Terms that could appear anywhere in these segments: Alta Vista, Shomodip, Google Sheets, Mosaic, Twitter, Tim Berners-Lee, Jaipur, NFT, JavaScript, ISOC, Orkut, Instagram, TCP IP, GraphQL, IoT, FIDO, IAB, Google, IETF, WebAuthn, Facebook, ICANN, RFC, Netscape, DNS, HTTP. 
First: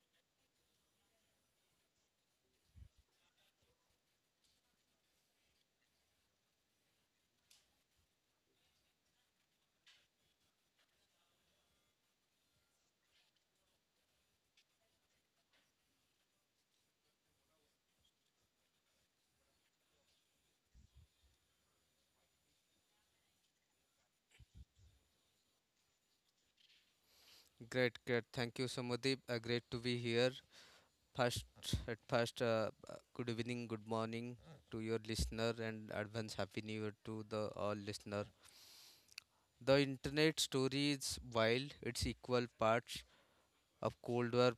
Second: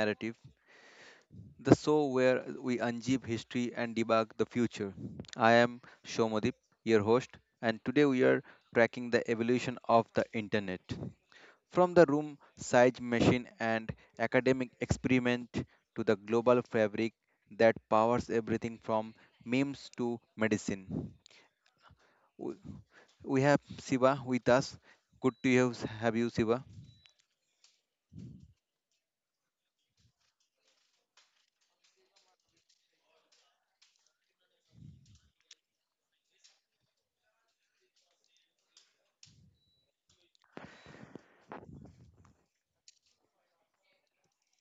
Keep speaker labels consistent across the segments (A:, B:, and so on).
A: Narrative, the show where we unzip history and debug the future. I am Shomodip, your host, and today we are tracking the evolution of the internet. From the room size machine and academic experiment to the global fabric that powers everything from memes to medicine. W- We have Siva with us. Good to have you, Siva.
B: Great, great. Thank you, Samadip. Great to be here. First, Good evening, good morning to your listener, and advance happy new year to the all listener. The internet story is wild. It's equal parts of Cold War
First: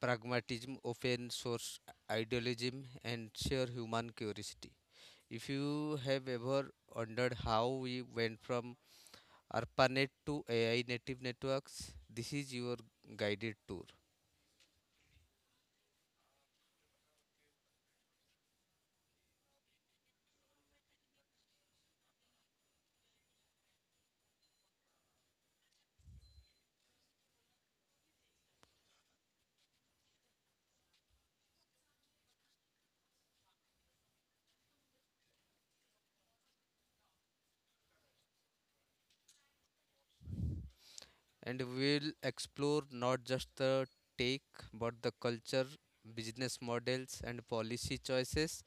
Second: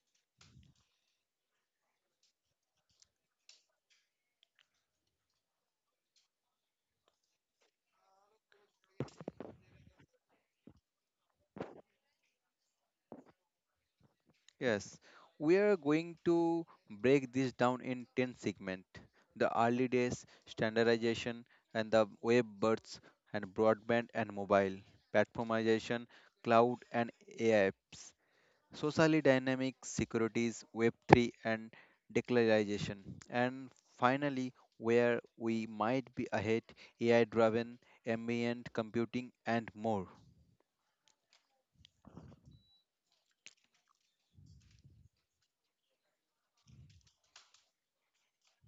B: pragmatism, open source idealism, and sheer human curiosity. If you have ever wondered how we went from ARPANET to AI native networks, this is your guided tour.
A: Yes, we are going to break this down in 10 segments, the early days, standardization, and the web births, and broadband and mobile, platformization, cloud and AI apps, socially dynamic securities, Web3, and declarization. And finally, where we might be ahead, AI driven, ambient computing, and more.
B: And we'll explore not just the tech, but the culture, business models, and policy choices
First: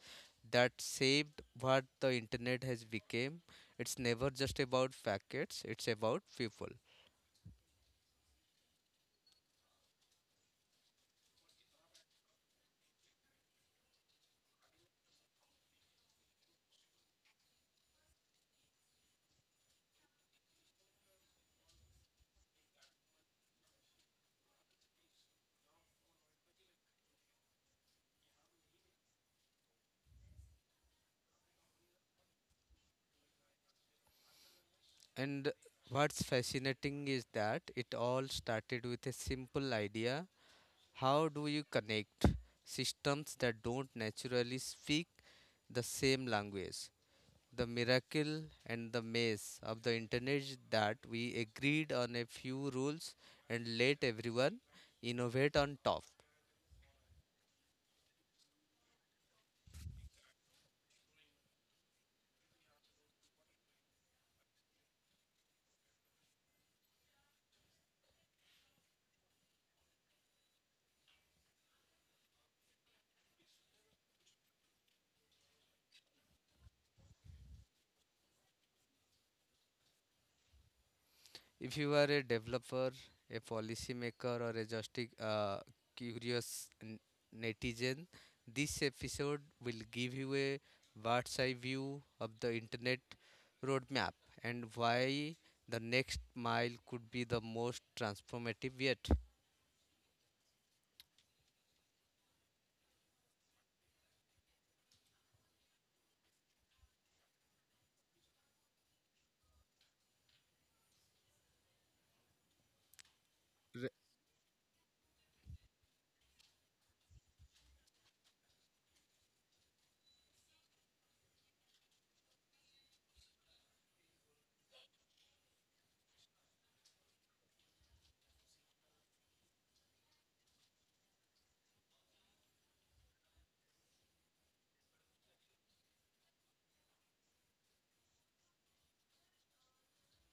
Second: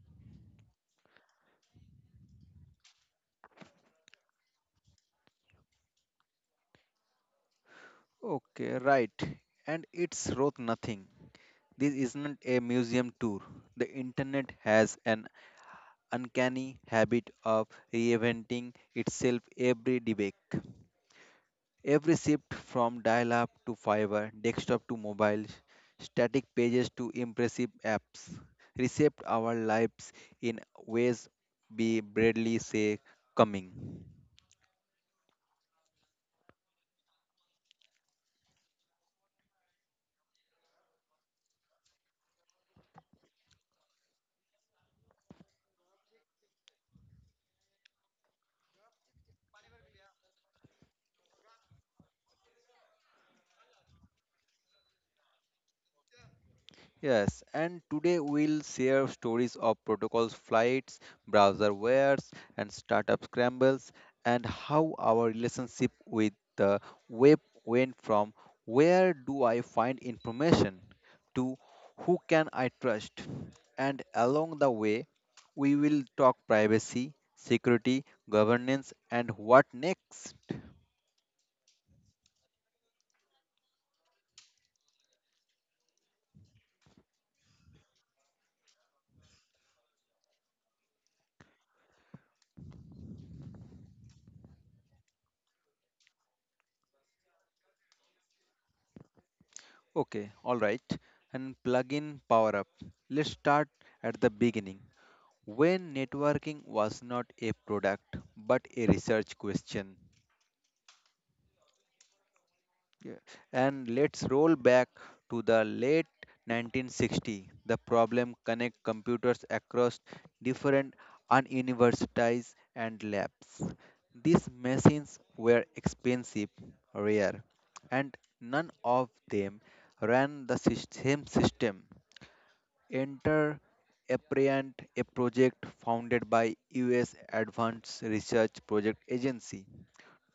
B: that shaped what the internet has become. It's never just about packets; it's about people.
A: Okay, right. And it's worth nothing. This isn't a museum tour. The internet has an uncanny habit of reinventing itself every debate. Every shift from dial up to fiber, desktop to mobile, static pages to impressive apps, reshaped our lives in ways we barely say coming.
B: And what's fascinating is that it all started with a simple idea: how do you connect systems that don't naturally speak the same language? The miracle and the maze of the internet is that we agreed on a few rules and let everyone innovate on top.
A: Yes, and today we'll share stories of protocols flights, browser wares, and startup scrambles, and how our relationship with the web went from where do I find information to who can I trust. And along the way, we will talk privacy, security, governance, and what next.
B: If you are a developer, a policymaker, or a just uh, curious netizen, this episode will give you a bird's eye view of the internet roadmap and why the next mile could be the most transformative yet.
A: Okay, all right, and plug in power up. Let's start at the beginning, when networking was not a product but a research question. Yeah. And let's roll back to the late 1960. The problem, connect computers across different universities and labs. These machines were expensive, rare, and none of them ran the same system. Enter Appreant, a project founded by US Advanced Research Project Agency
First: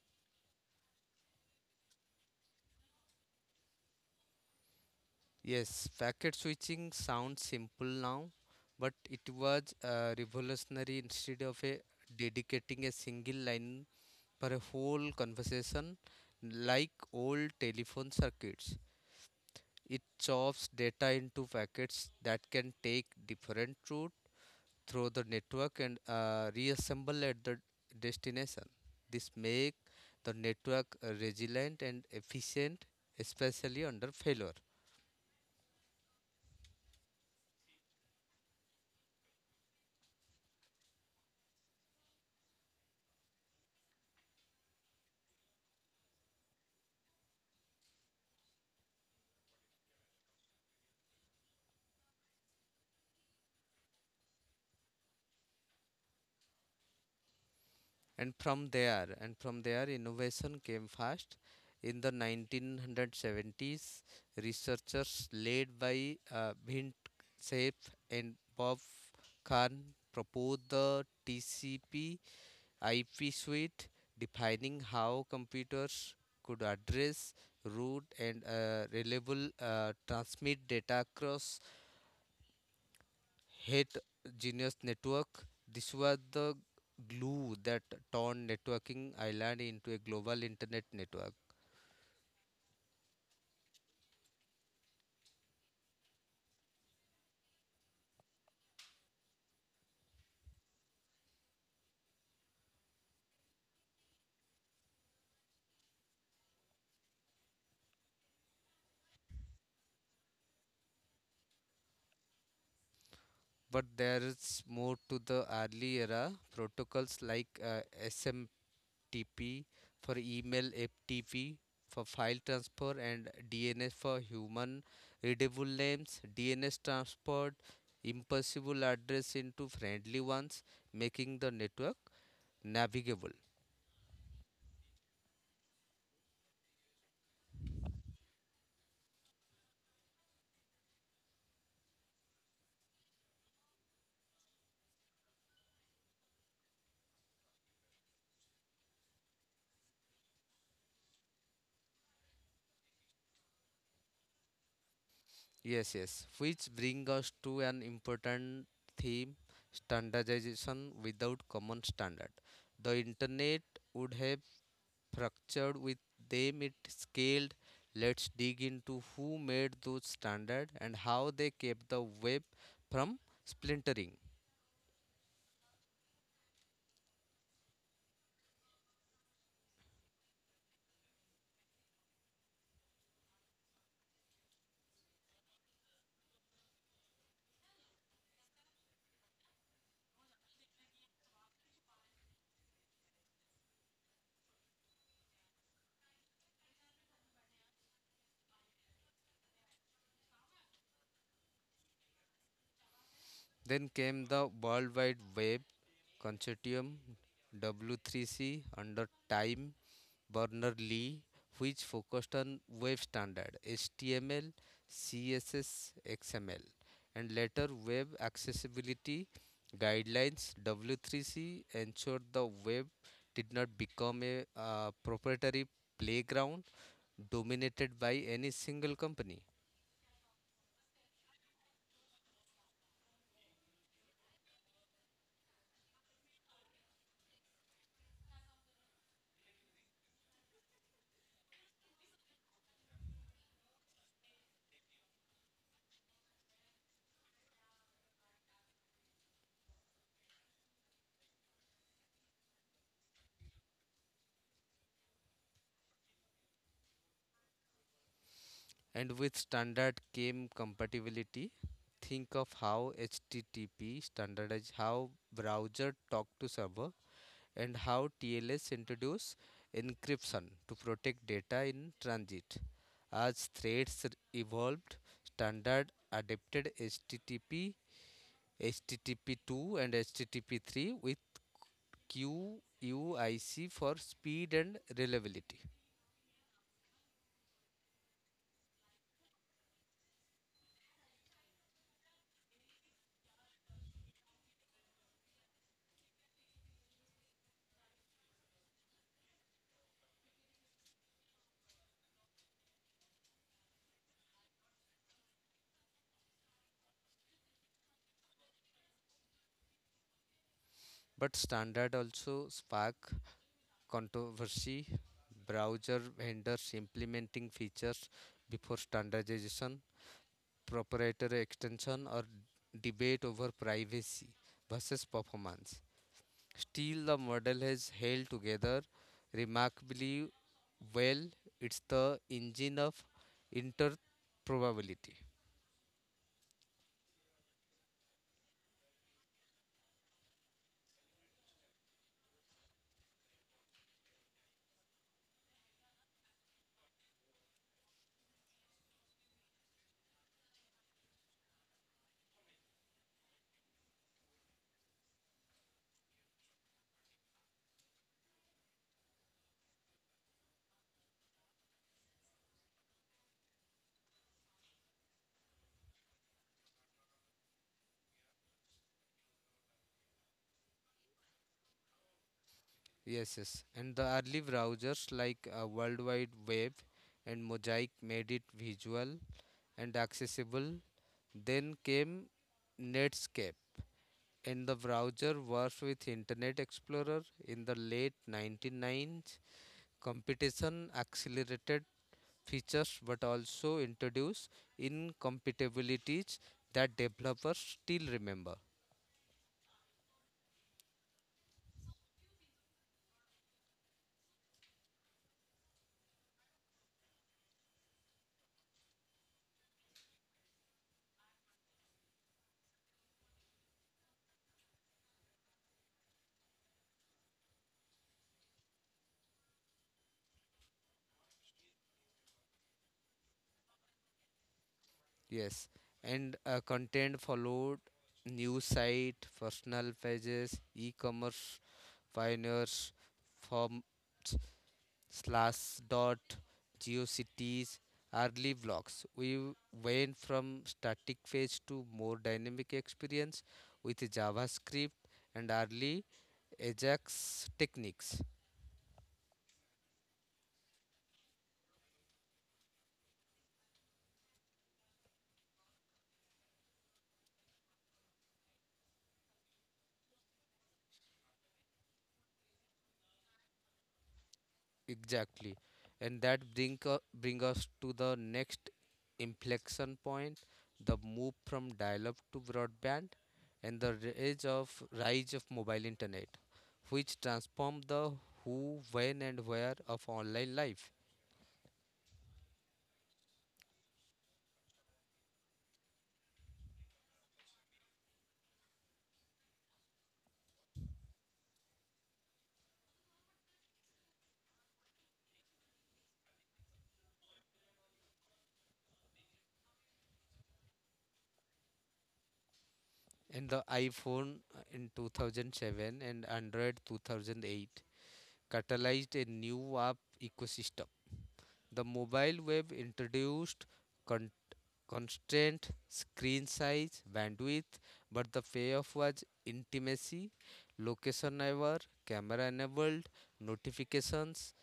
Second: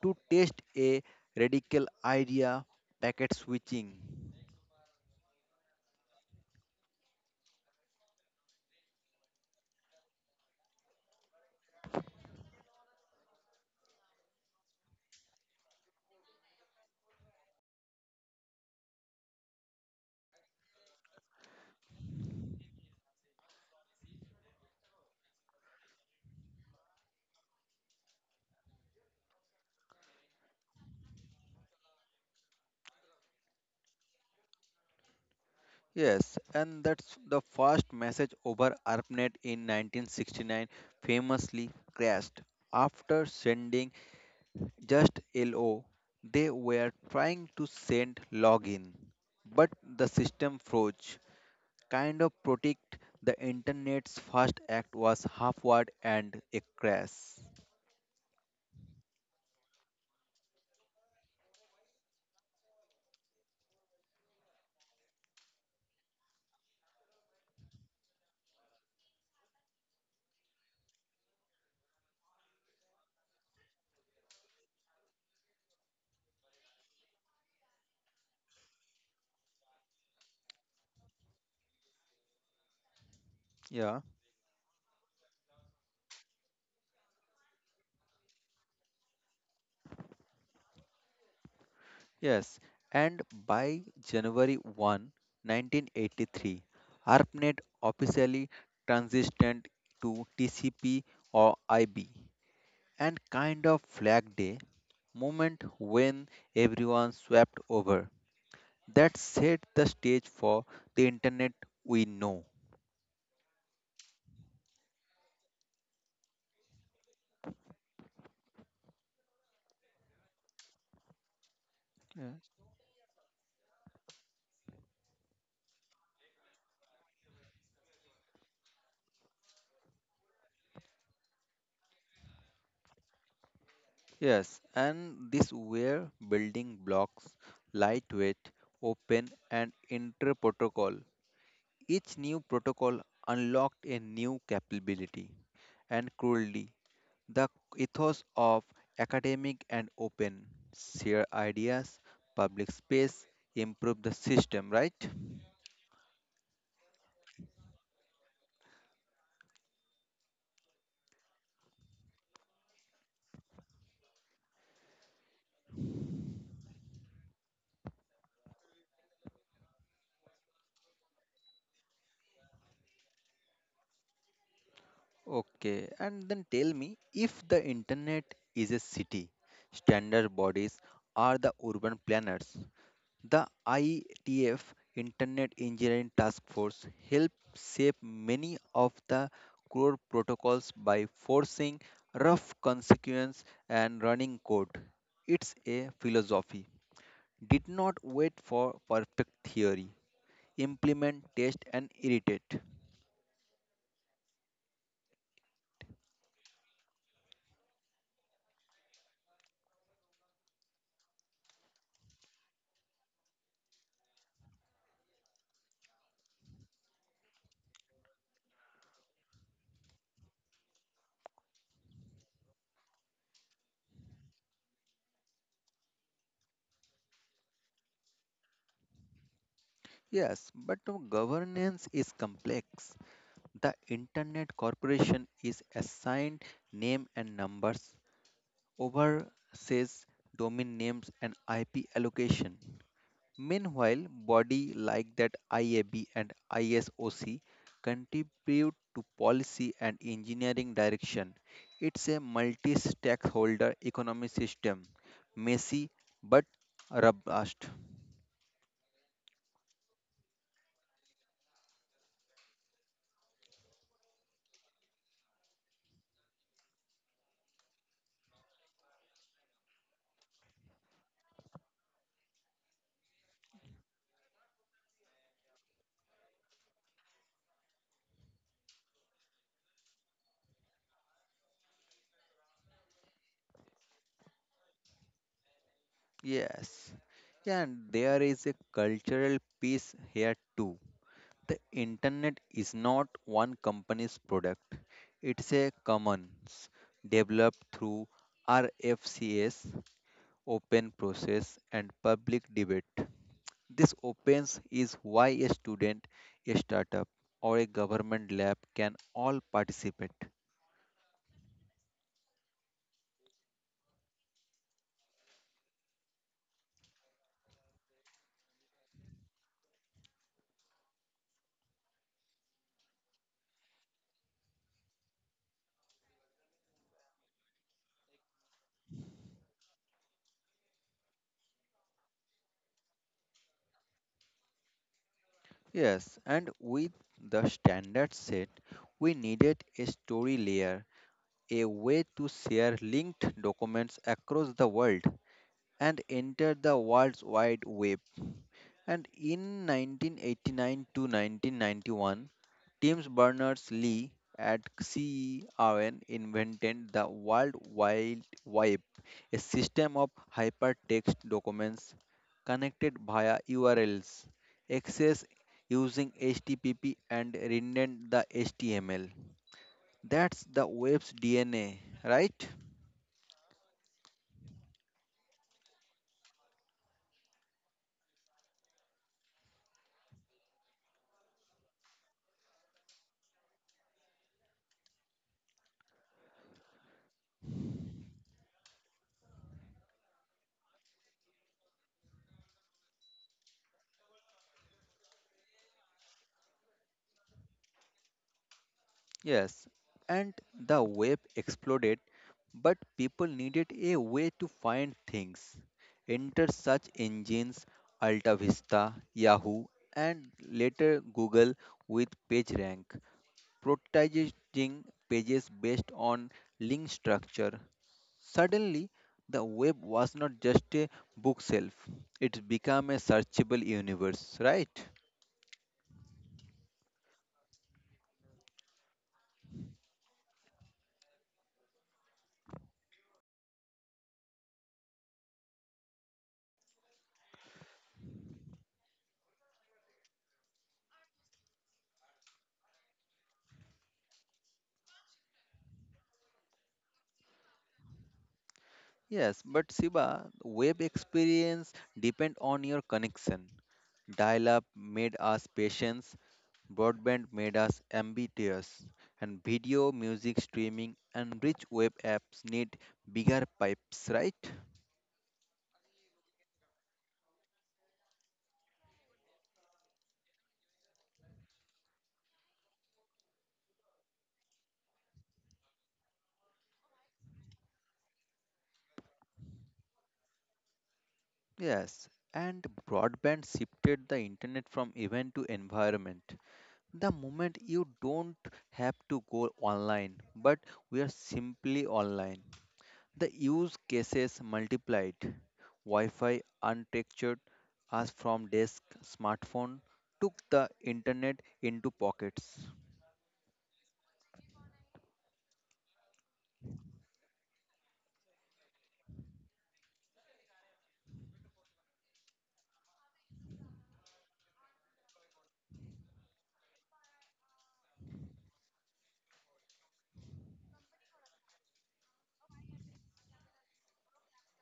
A: to test a radical idea, packet switching.
B: Yes, packet switching sounds simple now, but it was revolutionary instead of a dedicating a single line for a whole conversation like old telephone circuits. It chops data into packets that can take different route through the network and reassemble at the destination. This make the network resilient and efficient, especially under failure.
A: Yes, and that's the first message over ARPANET in 1969, famously crashed. After sending just LO, they were trying to send login, but the system froze. Kind of protect, the internet's first act was halfward and a crash.
B: And from there innovation came fast in the 1970s. Researchers led by Bhind Seif and Bob Kahn proposed the TCP IP suite defining how computers could address route and reliable transmit data across hit
A: Yeah,
B: Genius Network. This was the glue that turned networking island into a global internet network.
A: yes. And by January 1, 1983, ARPANET officially transitioned to TCP or IB, and kind of flag day moment when everyone swept over. That set the stage for the internet we know.
B: But there is more to the early era protocols like SMTP for email, FTP for file transfer, and DNS for human readable names. DNS transferred impossible address into friendly ones, making the network navigable.
A: Yes, and these were building blocks, lightweight, open, and inter protocol. Each new protocol unlocked a new capability and cruelty. The ethos of academic and open, share ideas, public space, improve the system, right?
B: Yes, yes. Which bring us to an important theme standardization without common standard. The internet would have fractured with them it scaled. Let's dig into who made those standards and how they kept the web from splintering.
A: Okay, and then tell me, if the internet is a city, standard bodies are the urban planners. The IETF, Internet Engineering Task Force, helped shape many of the core protocols by forcing rough consequence and running code. It's a philosophy. Did not wait for perfect theory. Implement, test, and irritate.
B: Then came the World Wide Web Consortium W3C under time Berners-Lee, which focused on web standard HTML, CSS, XML, and later web accessibility guidelines. W3C ensured the web did not become a proprietary playground dominated by any single company.
A: Yes, but no, governance is complex. The Internet Corporation is assigned name and numbers, over says domain names and IP allocation. Meanwhile, body like that IAB and ISOC contribute to policy and engineering direction. It's a multi-stakeholder economy system, messy but robust.
B: And with standard came compatibility. Think of how HTTP standardized how browser talk to server and how TLS introduced encryption to protect data in transit. As threats evolved, standard adapted HTTP, HTTP2, and HTTP3 with QUIC for speed and reliability.
A: Yes, and there is a cultural piece here too. The internet is not one company's product. It's a commons developed through RFCS, open process and public debate. This opens is why a student, a startup or a government lab can all participate.
B: But standard also sparked controversy. Browser vendors implementing features before standardization proprietary extension or debate over privacy versus performance. Still, the model has held together remarkably well. It's the engine of interprobability.
A: Yes, and with the standard set, we needed a story layer, a way to share linked documents across the world, and entered the world's wide web. And in 1989 to 1991, Tim Berners-Lee at CERN invented the World Wide Web, a system of hypertext documents connected via URLs, accessed using HTTP and renamed the HTML. That's the web's DNA, right?
B: Yes, yes. And the early browsers like World Wide Web and Mosaic made it visual and accessible. Then came Netscape, and the browser was with Internet Explorer in the late 1990s. Competition accelerated features but also introduced incompatibilities that developers still remember.
A: Yes, and the web exploded, but people needed a way to find things. Enter search engines, Alta Vista, Yahoo, and later Google with PageRank, prioritizing pages based on link structure. Suddenly, the web was not just a bookshelf, it became a searchable universe, right?
B: Yes, and content followed news site, personal pages, e-commerce pioneers, forms slash dot geocities early vlogs. We went from static phase to more dynamic experience with javascript and early ajax techniques.
A: Yes, but Siba, web experience depend on your connection. Dial up made us patience, broadband made us ambitious, and video, music streaming, and rich web apps need bigger pipes, right?
B: Exactly, and that bring us to the next inflection point, the move from dial-up to broadband and the rise of mobile internet which transformed the who when and where of online life.
A: Yes, and broadband shifted the internet from event to environment. The moment you don't have to go online, but we are simply online. The use cases multiplied. Wi-Fi unstructured us from desk, smartphone took the internet into pockets.
B: In the iPhone in 2007 and Android 2008 catalyzed a new app ecosystem. The mobile web introduced con- constraint, screen size, bandwidth, but the payoff was intimacy, location aware, camera enabled, notifications,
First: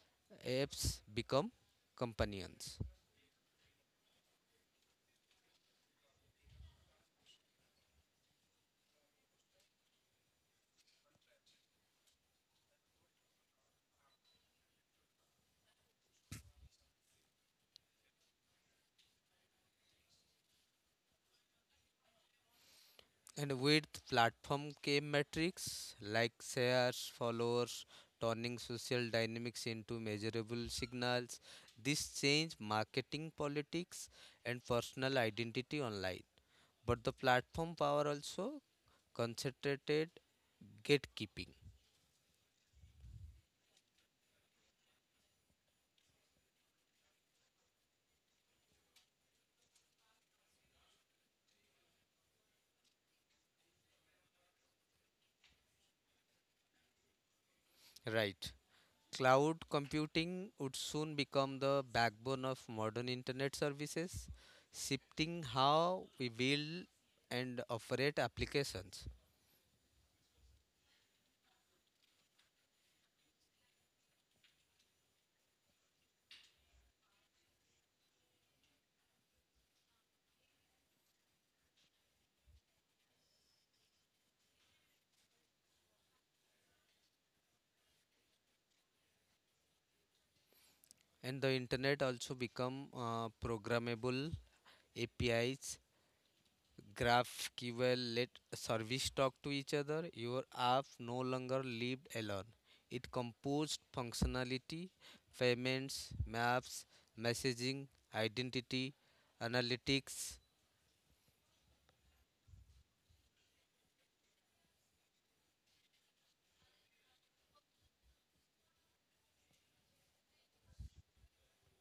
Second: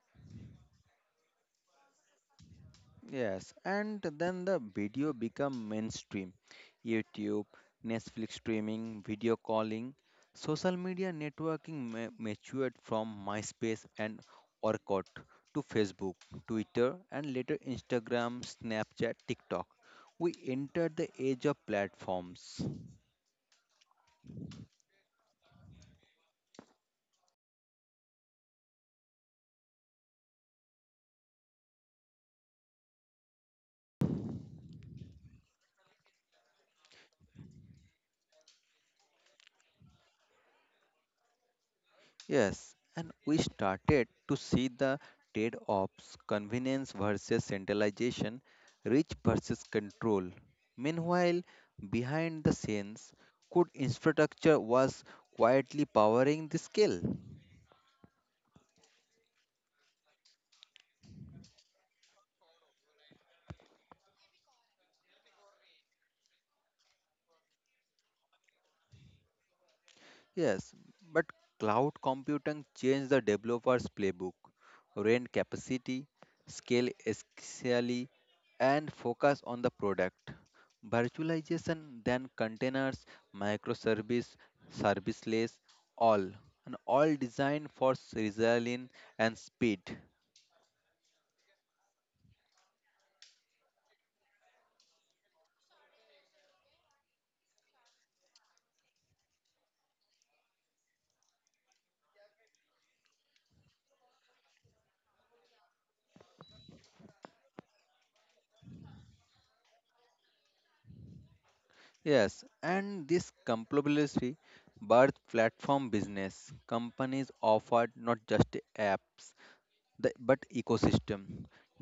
B: apps become companions.
A: Yes, and then the video become mainstream. YouTube, Netflix streaming, video calling, social media networking matured from MySpace and Orkut to Facebook, Twitter, and later Instagram, Snapchat, TikTok. We entered the age of platforms.
B: And with platform came metrics like shares, followers, turning social dynamics into measurable signals. This changed marketing, politics, and personal identity online. But the platform power also concentrated gatekeeping.
A: Yes, and we started to see the trade offs, convenience versus centralization, reach versus control. Meanwhile, behind the scenes, good infrastructure was quietly powering the scale.
B: Right. Cloud computing would soon become the backbone of modern internet services, shifting how we build and operate applications.
A: Yes, but cloud computing changed the developer's playbook. Rent capacity, scale escalate, and focus on the product. Virtualization, then containers, microservice, serviceless, all, and all designed for resilience and speed.
B: And the internet also become programmable apis graphql let service talk to each other. Your app no longer lived alone. It composed functionality payments, maps, messaging, identity, analytics.
A: Yes, and this compatibility birth platform business, companies offered not just apps. The, but ecosystem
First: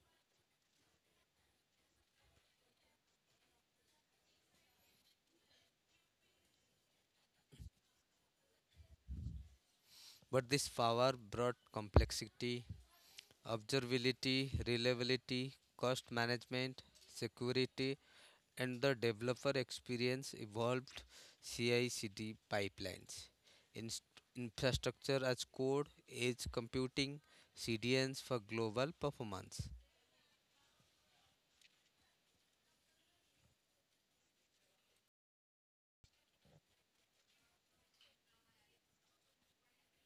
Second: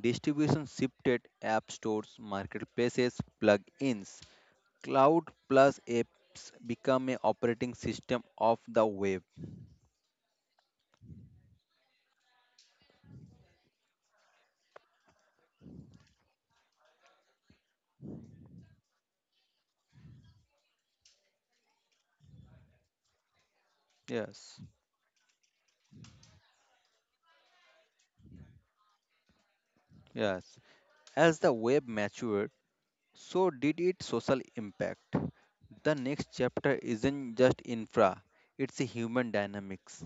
A: distribution shifted app stores, marketplaces, plugins, cloud plus apps become a operating system of the web.
B: But this power brought complexity observability, reliability, cost management, security, and the developer experience evolved CI CD pipelines, inst-
A: Yes,
B: infrastructure as code, edge computing, CDNs for global performance.
A: yes. As the web matured, so did its social impact. The next chapter isn't just infra, it's a human dynamics,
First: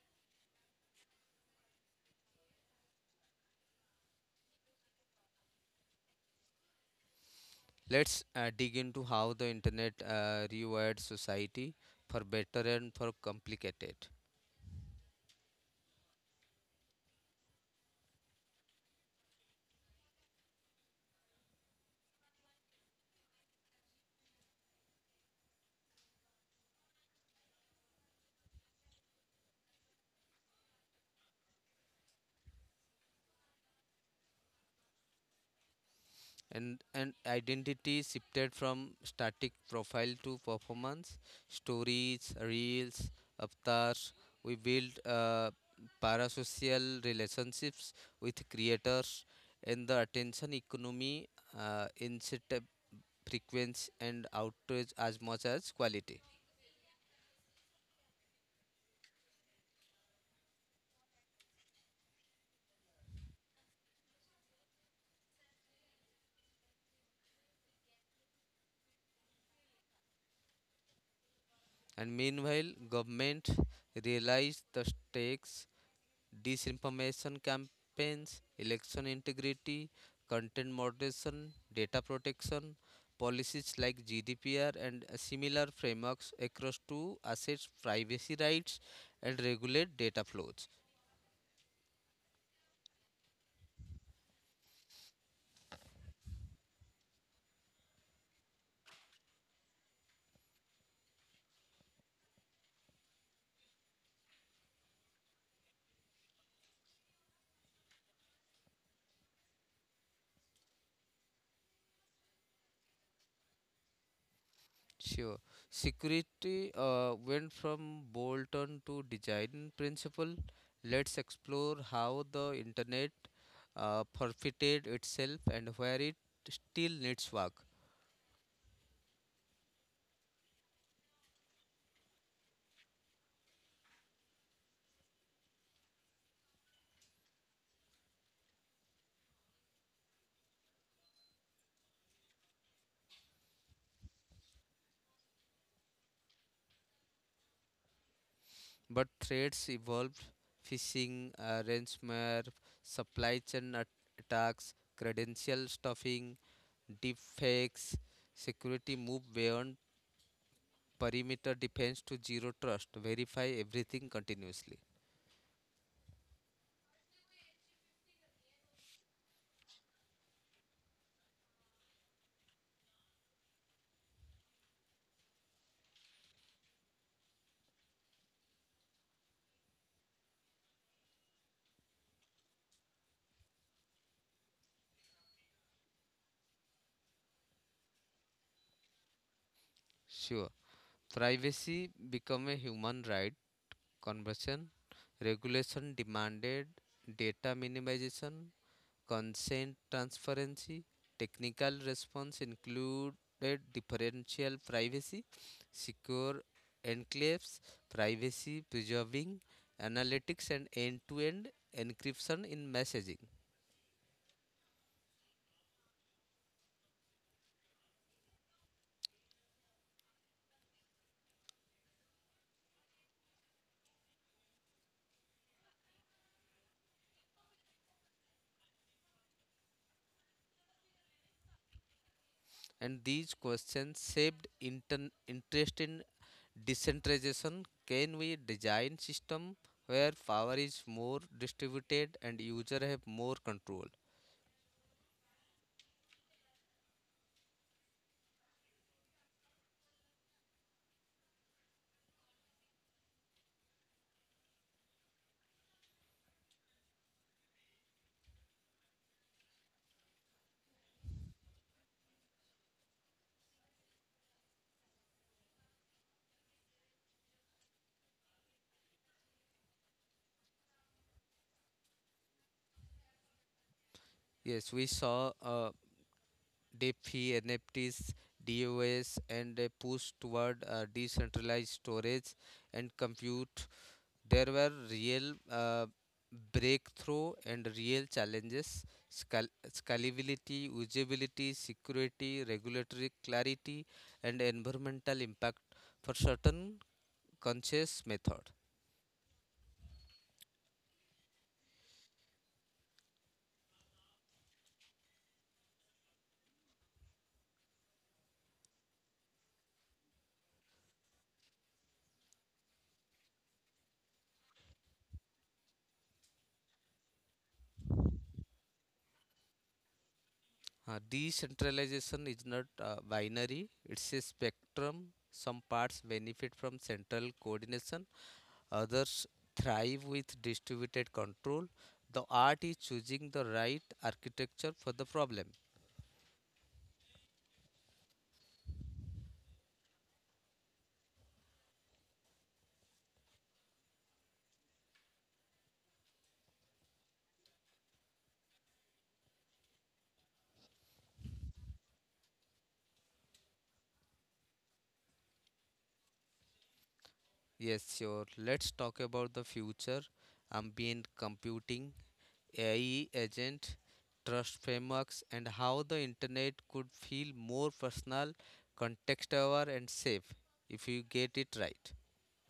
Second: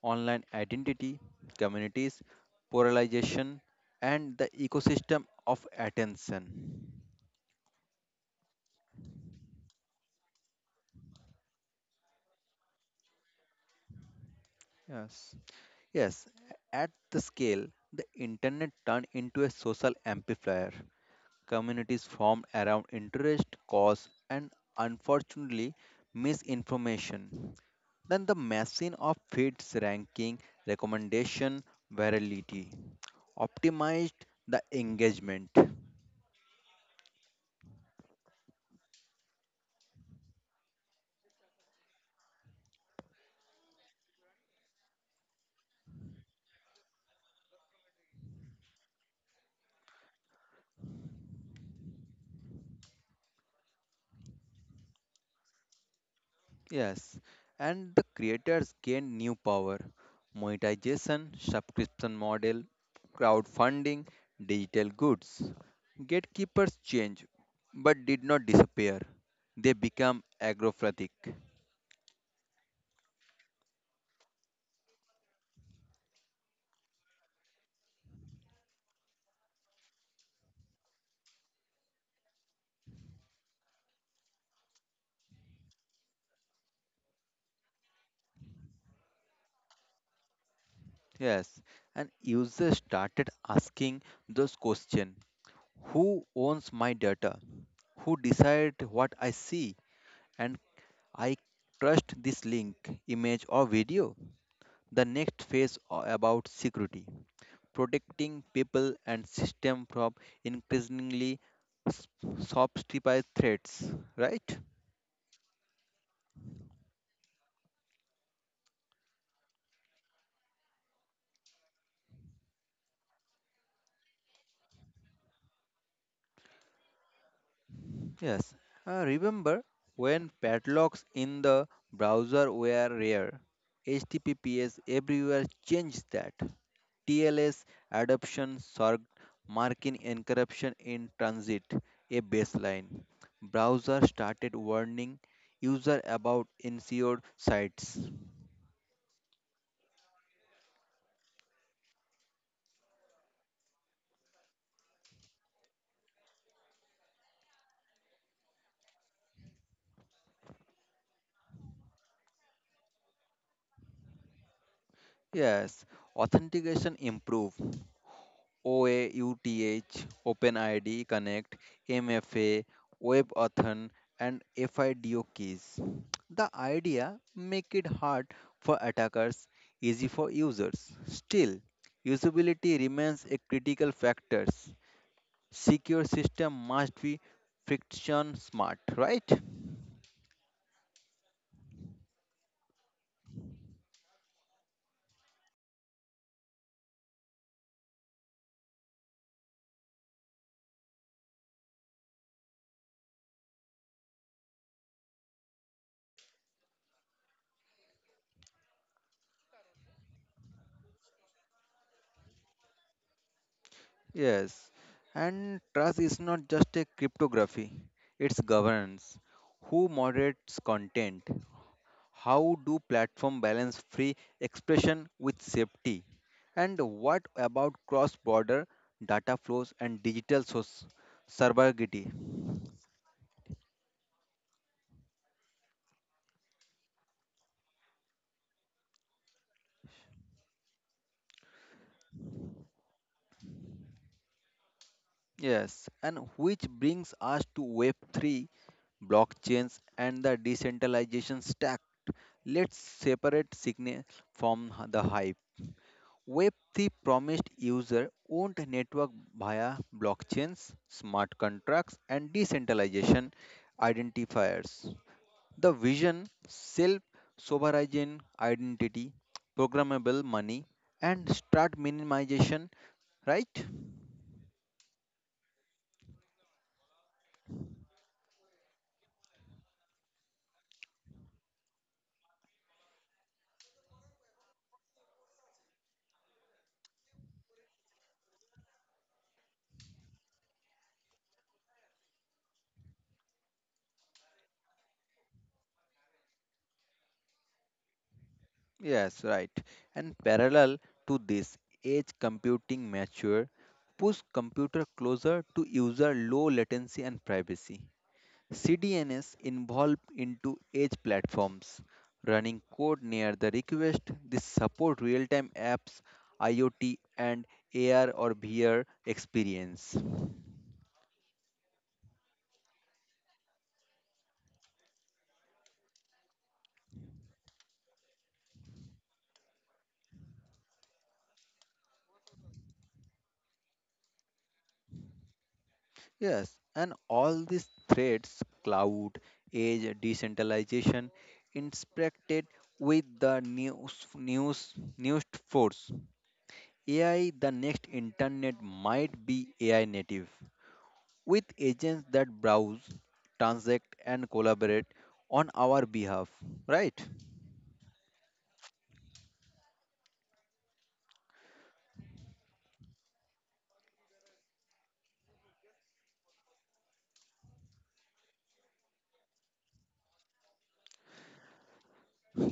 A: online identity, communities, polarization, and the ecosystem of attention.
B: Let's dig into how the internet rewired society for better and for complicated.
A: Yes. Yes, at the scale, the internet turned into a social amplifier. Communities formed around interest, cause, and unfortunately, misinformation. Then the machine of feeds ranking, recommendation, virality optimized the engagement.
B: And identity shifted from static profile to performance stories, reels, avatars. We built parasocial relationships with creators, and the attention economy incentive frequency and outrage as much as quality.
A: Yes, and the creators gain new power. Monetization, subscription model, crowdfunding, digital goods. Gatekeepers change, but did not disappear. They become agrophatic.
B: And meanwhile government realized the stakes disinformation campaigns, election integrity, content moderation, data protection, policies like GDPR and similar frameworks across to assets privacy rights and regulate data flows.
A: Yes, and users started asking those questions. Who owns my data? Who decide what I see? And I trust this link, image or video? The next phase about security, protecting people and system from increasingly s- sophisticated threats, right?
B: Sure. Security went from bolt-on to design principle. Let's explore how the internet forfeited itself and where it still needs work.
A: Yes. Remember when padlocks in the browser were rare, HTTPS everywhere changed that. TLS adoption sorged marking encryption in transit a baseline. Browser started warning user about insured sites.
B: But threats evolved phishing, ransomware, supply chain attacks, credential stuffing, deepfakes. Security move beyond perimeter defense to zero trust, verify everything continuously.
A: Yes, authentication improved. OAUTH, OpenID Connect, MFA, WebAuthn, and FIDO keys. The idea, make it hard for attackers, easy for users. Still, usability remains a critical factor. Secure system must be friction smart, right?
B: Sure. Privacy become a human right. Conversion regulation demanded data minimization consent transparency. Technical response included differential privacy, secure enclaves, privacy preserving analytics, and end to end encryption in messaging.
A: Yes. And trust is not just a cryptography, it's governance. Who moderates content? How do platform balance free expression with safety? And what about cross-border data flows and digital source sovereignty?
B: And these questions shaped interest in decentralization. Can we design system where power is more distributed and user have more control?
A: Yes, and which brings us to Web3, blockchains, and the decentralization stack. Let's separate signal from the hype. Web3 promised user owned network via blockchains, smart contracts, and decentralization identifiers. The vision, self sovereign identity, programmable money, and start minimization, right?
B: Yes, we saw DeFi, NFTs, DOS, and a push toward decentralized storage and compute. There were real breakthrough and real challenges scalability, usability, security, regulatory clarity, and environmental impact for certain conscious method.
A: Yes, right. And parallel to this, edge computing mature, push computer closer to user low latency and privacy. CDNs involved into edge platforms, running code near the request. This support real-time apps, IoT, and AR or VR experience.
B: Decentralization is not binary, it's a spectrum. Some parts benefit from central coordination. Others thrive with distributed control. The art is choosing the right architecture for the problem.
A: Yes, and all these threats cloud, age, decentralization inspected with the news force. AI, the next internet, might be AI native with agents that browse, transact, and collaborate on our behalf, right?
B: Yes, sure. Let's talk about the future ambient computing, AI agent, trust frameworks, and how the internet could feel more personal, context aware, and safe if you get it right.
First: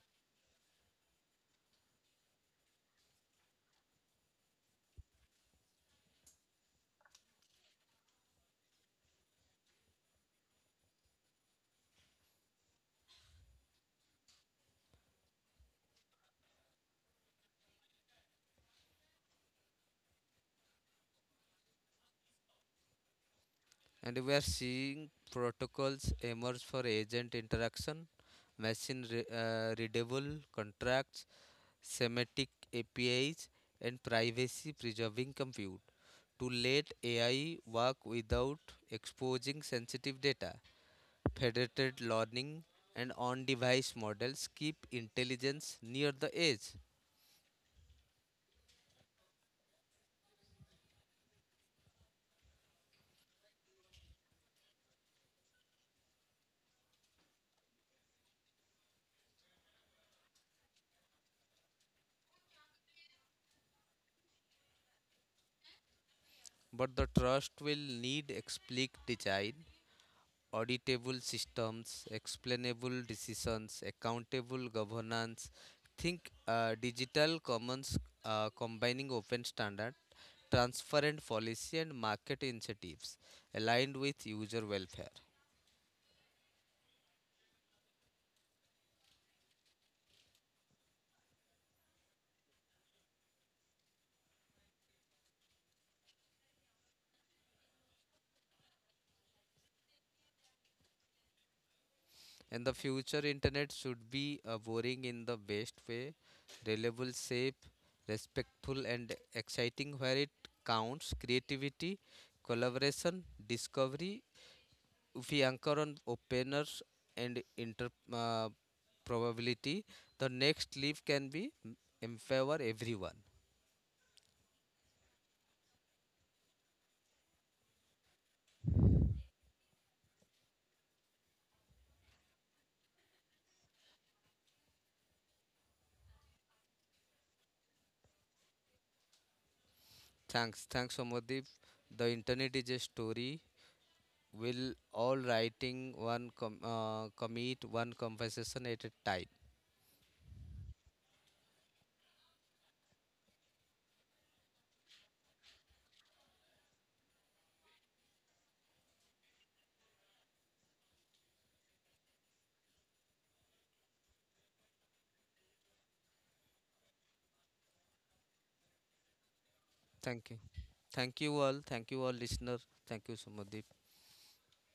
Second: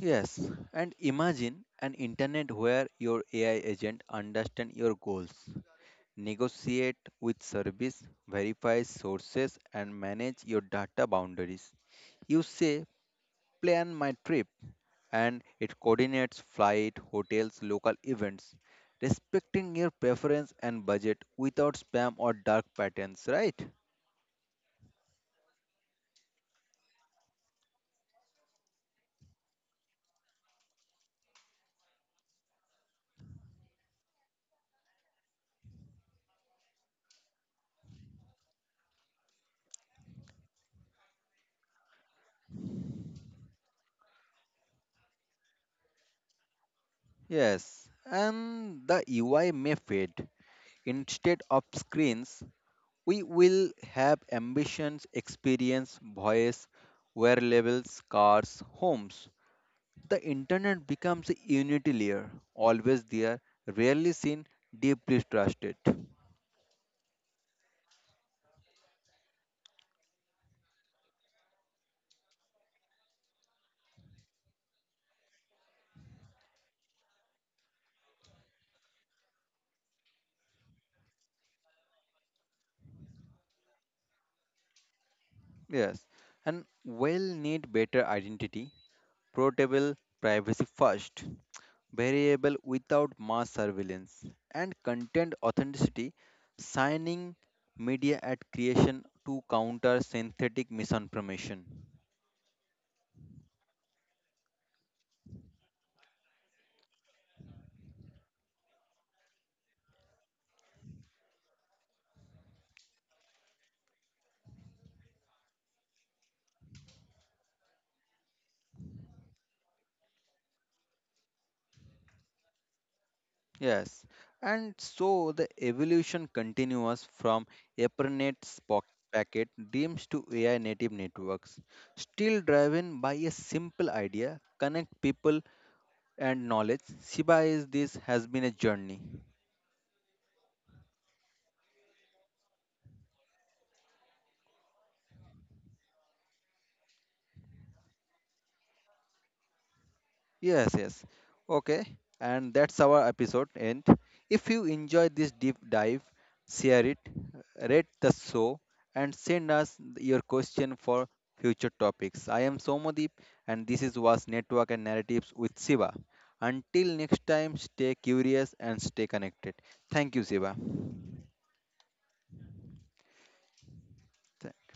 A: Yes, and imagine an internet where your AI agent understand your goals, negotiate with service, verify sources, and manage your data boundaries. You say, plan my trip, and it coordinates flight, hotels, local events, respecting your preference and budget without spam or dark patterns, right?
B: And we are seeing protocols emerge for agent interaction, machine readable contracts semantic APIs, and privacy preserving compute to let AI work without exposing sensitive data. Federated learning and on device models keep intelligence near the edge,
A: Yes, and the UI may fade. Instead of screens, we will have ambitions, experience, voice, wearables, cars, homes. The internet becomes a unity layer, always there, rarely seen, deeply trusted.
B: but the trust will need explicit design auditable systems, explainable decisions, accountable governance. Think digital commons combining open standard, transparent policy and market incentives aligned with user welfare.
A: Yes, and will need better identity, portable, privacy first, variable without mass surveillance, and content authenticity, signing media at creation to counter synthetic misinformation.
B: In the future, internet should be boring in the best way, reliable, safe, respectful and exciting where it counts creativity, collaboration, discovery. If we anchor on openers and inter probability, the next leaf can be in favor everyone.
A: Yes, and so the evolution continues from ARPANET's packet dreams to AI native networks, still driven by a simple idea, connect people and knowledge. Shiba is this has been a journey.
B: Thanks, thanks, Somadip. The internet is a story. Will all writing commit one conversation at a time.
A: Yes, yes. Okay, and that's our episode end. If you enjoyed this deep dive, share it, rate the show, and send us your question for future topics. I am Somadeep, and this is was Network and Narratives with Siva. Until next time, stay curious and stay connected. Thank you,
B: Thank you,
A: Siva.
B: thank you all listener. Thank you, Somadip.
A: Th-